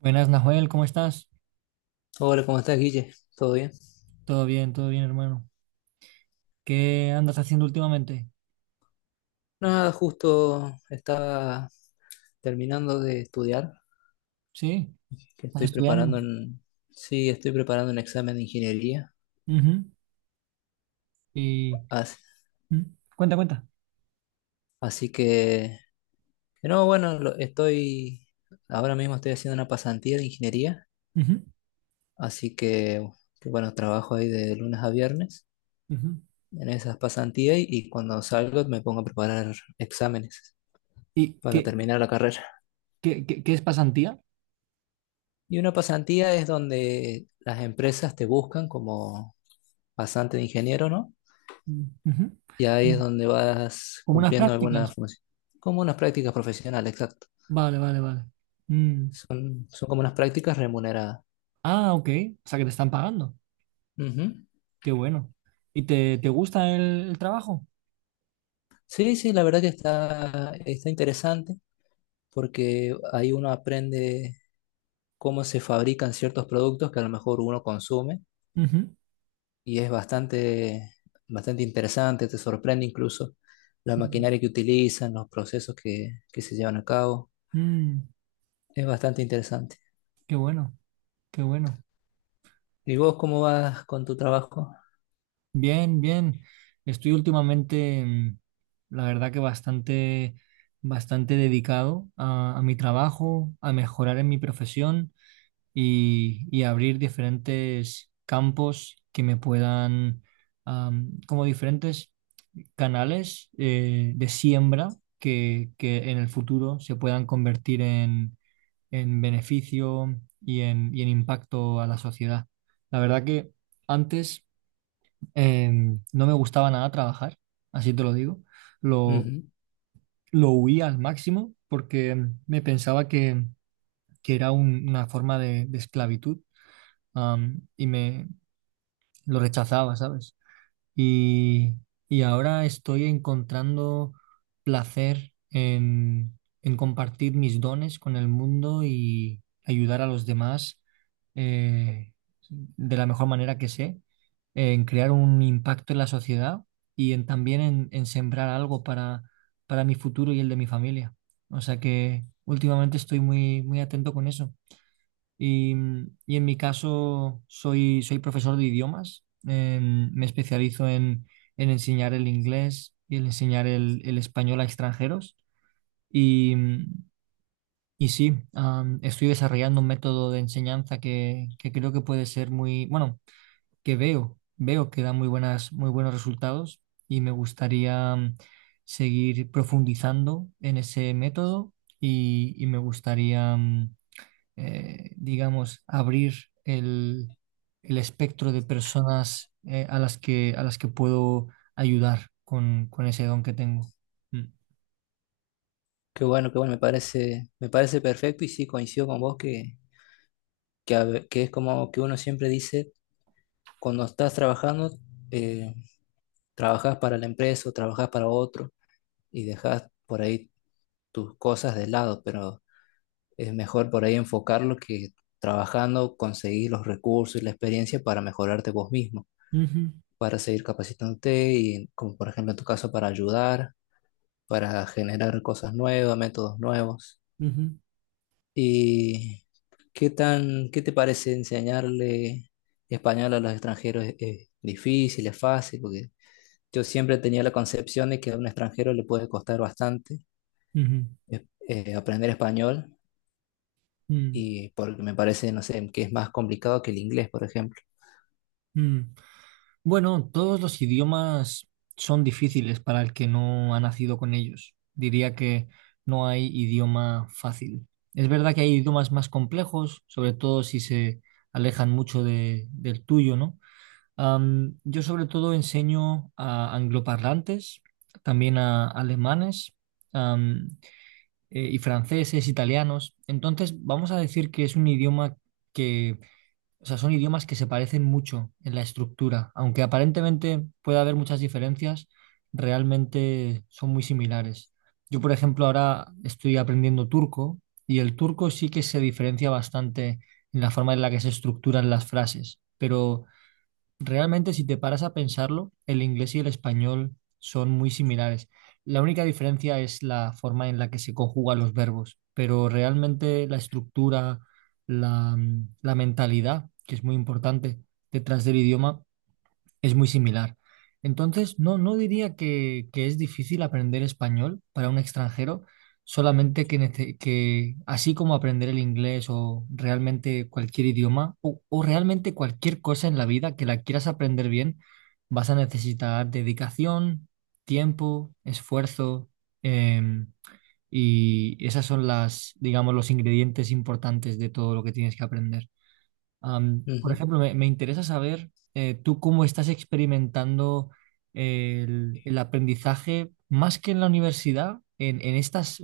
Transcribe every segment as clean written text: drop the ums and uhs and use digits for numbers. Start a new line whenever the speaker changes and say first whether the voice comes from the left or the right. right: Buenas, Nahuel, ¿cómo estás?
left: Hola, ¿cómo estás, Guille? ¿Todo bien?
right: Todo bien, hermano. ¿Qué andas haciendo últimamente?
left: Nada, justo estaba terminando de estudiar,
right: ¿Sí?
left: que
right: ¿Estás
left: estoy
right: estudiando?
left: preparando un- sí, estoy preparando un examen de ingeniería.
right: Ujú. Y
left: As-
right: mm, Cuenta, cuenta.
left: Así, que no, bueno, ahora mismo estoy haciendo una pasantía de ingeniería,
right: Ujú,
left: así que bueno, trabajo ahí de lunes a viernes
right: ujú.
left: en esas pasantías y cuando salgo me pongo a preparar exámenes
right: ¿Y
left: para terminar la carrera.
right: qué es pasantía?
left: Y una pasantía es donde las empresas te buscan como bastante de ingeniero, ¿no?
right: Mm, ujú.
left: Y ahí es
right: Como
left: donde vas
right: como unas
left: cumpliendo alguna
right: prácticas.
left: función. Como unas prácticas profesionales, exacto.
right: Vale, vale, vale. Mm.
left: Son, son como unas prácticas remuneradas.
right: Ah, ok. O sea que te están pagando.
left: Ujú.
right: Qué bueno. ¿Y te gusta el trabajo?
left: Sí, sí, la verdad que está, está interesante porque ahí uno aprende cómo se fabrican ciertos productos que a lo mejor uno consume
right: Ujú.
left: y es bastante, bastante interesante, te sorprende incluso la maquinaria que utilizan, los procesos que se llevan a cabo.
right: Mm,
left: Es bastante interesante.
right: qué bueno, qué bueno.
left: ¿Y vos cómo vas con tu trabajo?
right: Bien, bien. Estoy últimamente, la verdad que bastante, bastante dedicado a mi trabajo, a mejorar en mi profesión y abrir diferentes campos que me puedan, como diferentes canales de siembra que en el futuro se puedan convertir en beneficio y en impacto a la sociedad. La verdad que antes no me gustaba nada trabajar, así te lo digo. Lo,
left: Ujú.
right: lo huía al máximo porque me pensaba que era una forma de esclavitud, y me lo rechazaba, ¿sabes? Y, y ahora estoy encontrando placer en compartir mis dones con el mundo y ayudar a los demás eh, de la mejor manera que sé, en crear un impacto en la sociedad y en, también en sembrar algo para mi futuro y el de mi familia. O sea que últimamente estoy muy, muy atento con eso. Y, y en mi caso soy, soy profesor de idiomas. Me especializo en enseñar el inglés y en enseñar el español a extranjeros. Y, y sí, estoy desarrollando un método de enseñanza que creo que puede ser muy, bueno, que veo, veo que da muy buenas, muy buenos resultados y me gustaría seguir profundizando en ese método y me gustaría, digamos, abrir el, el espectro de personas a las que puedo ayudar con ese don que tengo. Mm.
left: Qué bueno, me parece perfecto y sí coincido con vos que, que es como que uno siempre dice, cuando estás trabajando, eh, trabajás para la empresa o trabajás para otro y dejás por ahí tus cosas de lado, pero es mejor por ahí enfocarlo que trabajando conseguir los recursos y la experiencia para mejorarte vos mismo,
right: Ujú,
left: para seguir capacitándote y como por ejemplo en tu caso para ayudar, para generar cosas nuevas, métodos nuevos.
right: ujú,
left: ¿Y qué tan, qué te parece enseñarle español a los extranjeros? Es difícil, es fácil? Porque yo siempre tenía la concepción de que a un extranjero le puede costar bastante
right: ujú,
left: aprender español
right: mm,
left: y porque me parece, no sé, que es más complicado que el inglés, por ejemplo.
right: mm. Bueno, todos los idiomas son difíciles para el que no ha nacido con ellos. Diría que no hay idioma fácil. Es verdad que hay idiomas más complejos, sobre todo si se alejan mucho del tuyo, ¿no? Yo sobre todo enseño a angloparlantes, también a alemanes, am, y franceses, italianos. Entonces, vamos a decir que es un idioma que, o sea, son idiomas que se parecen mucho en la estructura. Aunque aparentemente pueda haber muchas diferencias, realmente son muy similares. Yo, por ejemplo, ahora estoy aprendiendo turco y el turco sí que se diferencia bastante en la forma en la que se estructuran las frases, pero realmente, si te paras a pensarlo, el inglés y el español son muy similares. La única diferencia es la forma en la que se conjugan los verbos, pero realmente la estructura, la mentalidad, que es muy importante detrás del idioma, es muy similar. Entonces, no, no diría que es difícil aprender español para un extranjero, solamente que así como aprender el inglés o realmente cualquier idioma o realmente cualquier cosa en la vida que la quieras aprender bien, vas a necesitar dedicación, tiempo, esfuerzo, em, y esas son las, digamos, los ingredientes importantes de todo lo que tienes que aprender. Por
left: Ujú.
right: ejemplo, me interesa saber tú cómo estás experimentando el aprendizaje, más que en la universidad, en estos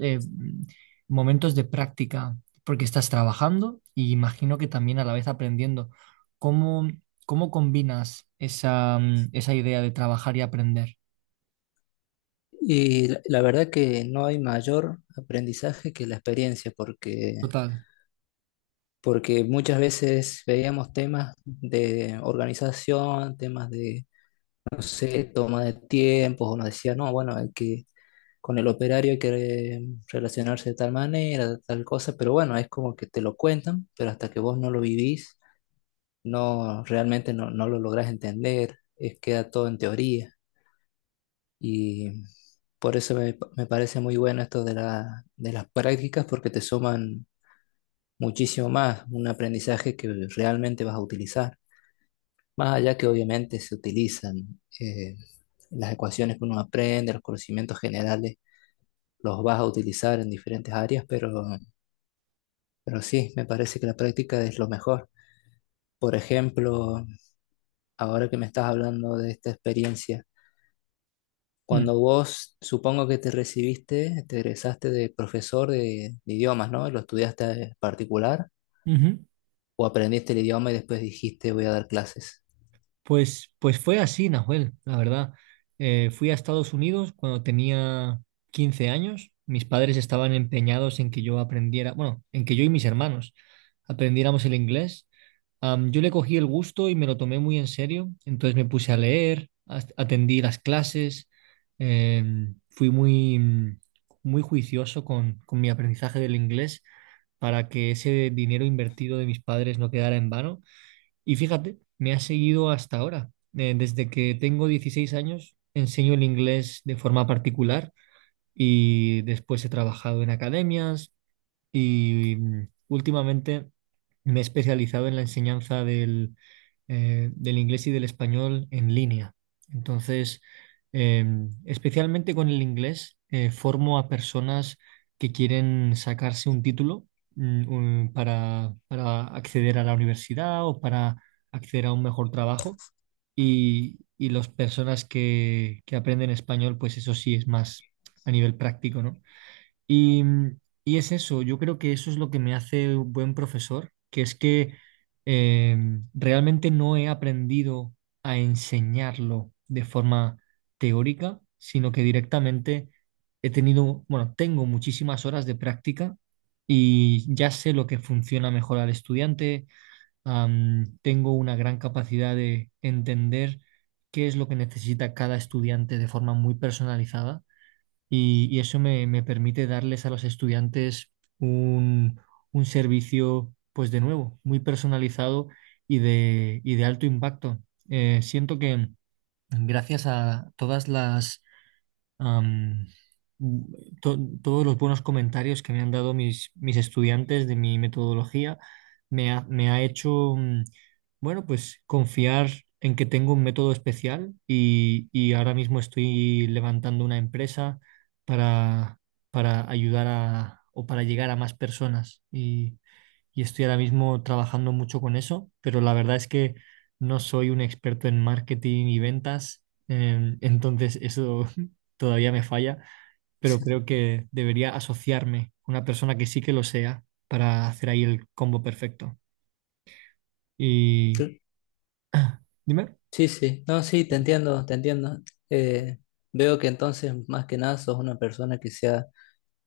right: momentos de práctica, porque estás trabajando y imagino que también a la vez aprendiendo. ¿Cómo, cómo combinas esa idea de trabajar y aprender?
left: Y la verdad que no hay mayor aprendizaje que la experiencia, porque,
right: Total.
left: porque muchas veces veíamos temas de organización, temas de no sé, toma de tiempos, o nos decía, no, bueno, hay que, con el operario hay que relacionarse de tal manera, de tal cosa, pero bueno, es como que te lo cuentan, pero hasta que vos no lo vivís, no, realmente no, no lo lográs entender, es, queda todo en teoría. Y por eso me, me parece muy bueno esto de la, de las prácticas, porque te suman muchísimo más, un aprendizaje que realmente vas a utilizar. Más allá que obviamente se utilizan las ecuaciones que uno aprende, los conocimientos generales, los vas a utilizar en diferentes áreas, pero sí, me parece que la práctica es lo mejor. Por ejemplo, ahora que me estás hablando de esta experiencia,
right: Mm.
left: cuando vos supongo que te recibiste, te egresaste de profesor de idiomas, ¿no? ¿Lo estudiaste particular
right: Ujú.
left: o aprendiste el idioma y después dijiste voy a dar clases?
right: Pues, pues fue así, Nahuel, la verdad. Fui a Estados Unidos cuando tenía 15 años. Mis padres estaban empeñados en que yo aprendiera, bueno, en que yo y mis hermanos aprendiéramos el inglés. Yo le cogí el gusto y me lo tomé muy en serio. Entonces me puse a leer, atendí las clases, fui muy juicioso con mi aprendizaje del inglés para que ese dinero invertido de mis padres no quedara en vano. Y fíjate, me ha seguido hasta ahora. Desde que tengo 16 años, enseño el inglés de forma particular y después he trabajado en academias, y últimamente me he especializado en la enseñanza del inglés y del español en línea. Entonces, eh, especialmente con el inglés, formo a personas que quieren sacarse un título para acceder a la universidad o para acceder a un mejor trabajo. Y las personas que aprenden español, pues eso sí es más a nivel práctico, ¿no? Y, mm, y es eso, yo creo que eso es lo que me hace un buen profesor, que es que eh, realmente no he aprendido a enseñarlo de forma teórica, sino que directamente he tenido, bueno, tengo muchísimas horas de práctica y ya sé lo que funciona mejor al estudiante, tengo una gran capacidad de entender qué es lo que necesita cada estudiante de forma muy personalizada y eso me, me permite darles a los estudiantes un, un servicio, pues de nuevo, muy personalizado y de alto impacto. Siento que gracias a todas am, todos los buenos comentarios que me han dado mis, mis estudiantes de mi metodología me ha, me ha hecho bueno, pues confiar en que tengo un método especial y ahora mismo estoy levantando una empresa para, para ayudar a, o para llegar a más personas. Y estoy ahora mismo trabajando mucho con eso, pero la verdad es que no soy un experto en marketing y ventas, entonces eso todavía me falla, pero creo que debería asociarme con una persona que sí que lo sea para hacer ahí el combo perfecto. Y... Dime.
left: Sí, sí, no, sí, te entiendo, te entiendo. Eh, veo que entonces, más que nada, sos una persona que se ha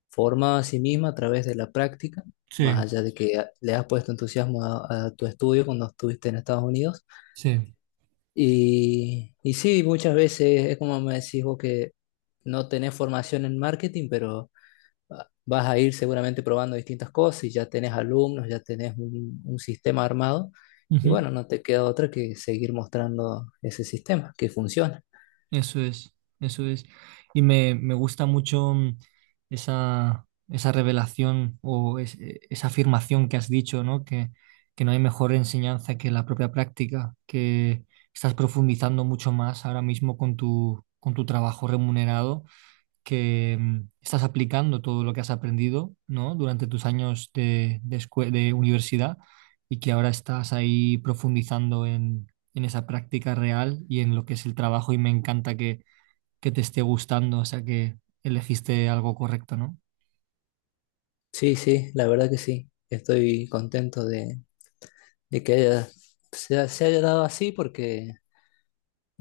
left: formado a sí misma a través de la práctica,
right: Sí,
left: más allá de que le has puesto entusiasmo a tu estudio cuando estuviste en Estados Unidos.
right: sí.
left: Y sí, muchas veces es como me decís vos que no tenés formación en marketing, pero ah, vas a ir seguramente probando distintas cosas y ya tenés alumnos, ya tenés un sistema armado. Y
right: Ujú.
left: bueno, no te queda otra que seguir mostrando ese sistema que funciona.
right: Eso es, eso es. Y me gusta mucho esa, esa esa afirmación que has dicho, ¿no? Que no hay mejor enseñanza que la propia práctica, que estás profundizando mucho más ahora mismo con tu trabajo remunerado que estás aplicando todo lo que has aprendido, ¿no? Durante tus años de universidad y que ahora estás ahí profundizando en esa práctica real y en lo que es el trabajo y me encanta que te esté gustando, o sea que elegiste algo correcto, ¿no?
left: Sí, sí, la verdad que sí. Estoy contento de, de que haya- se, se haya dado así porque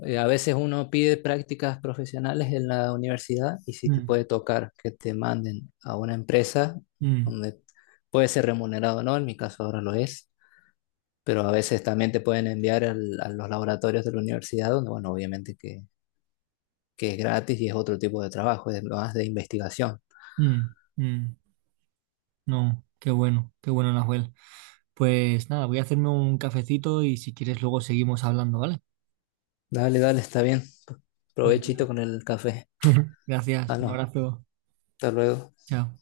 left: a veces uno pide prácticas profesionales en la universidad y si te
right: Mm,
left: puede tocar que te manden a una empresa
right: mm,
left: donde puede ser remunerado o no, en mi caso ahora lo es, pero a veces también te pueden enviar a los laboratorios de la universidad donde, bueno, obviamente que es gratis y es otro tipo de trabajo, es más de investigación.
right: mm, mm. No, qué bueno, Nahuel. Pues nada, voy a hacerme un cafecito y si quieres luego seguimos hablando, ¿vale?
left: Dale, dale, está bien. Provechito
right: Venga.
left: con el café.
right: Gracias,
left: Ah,
right: un
left: no,
right: abrazo.
left: hasta luego.
right: Chao.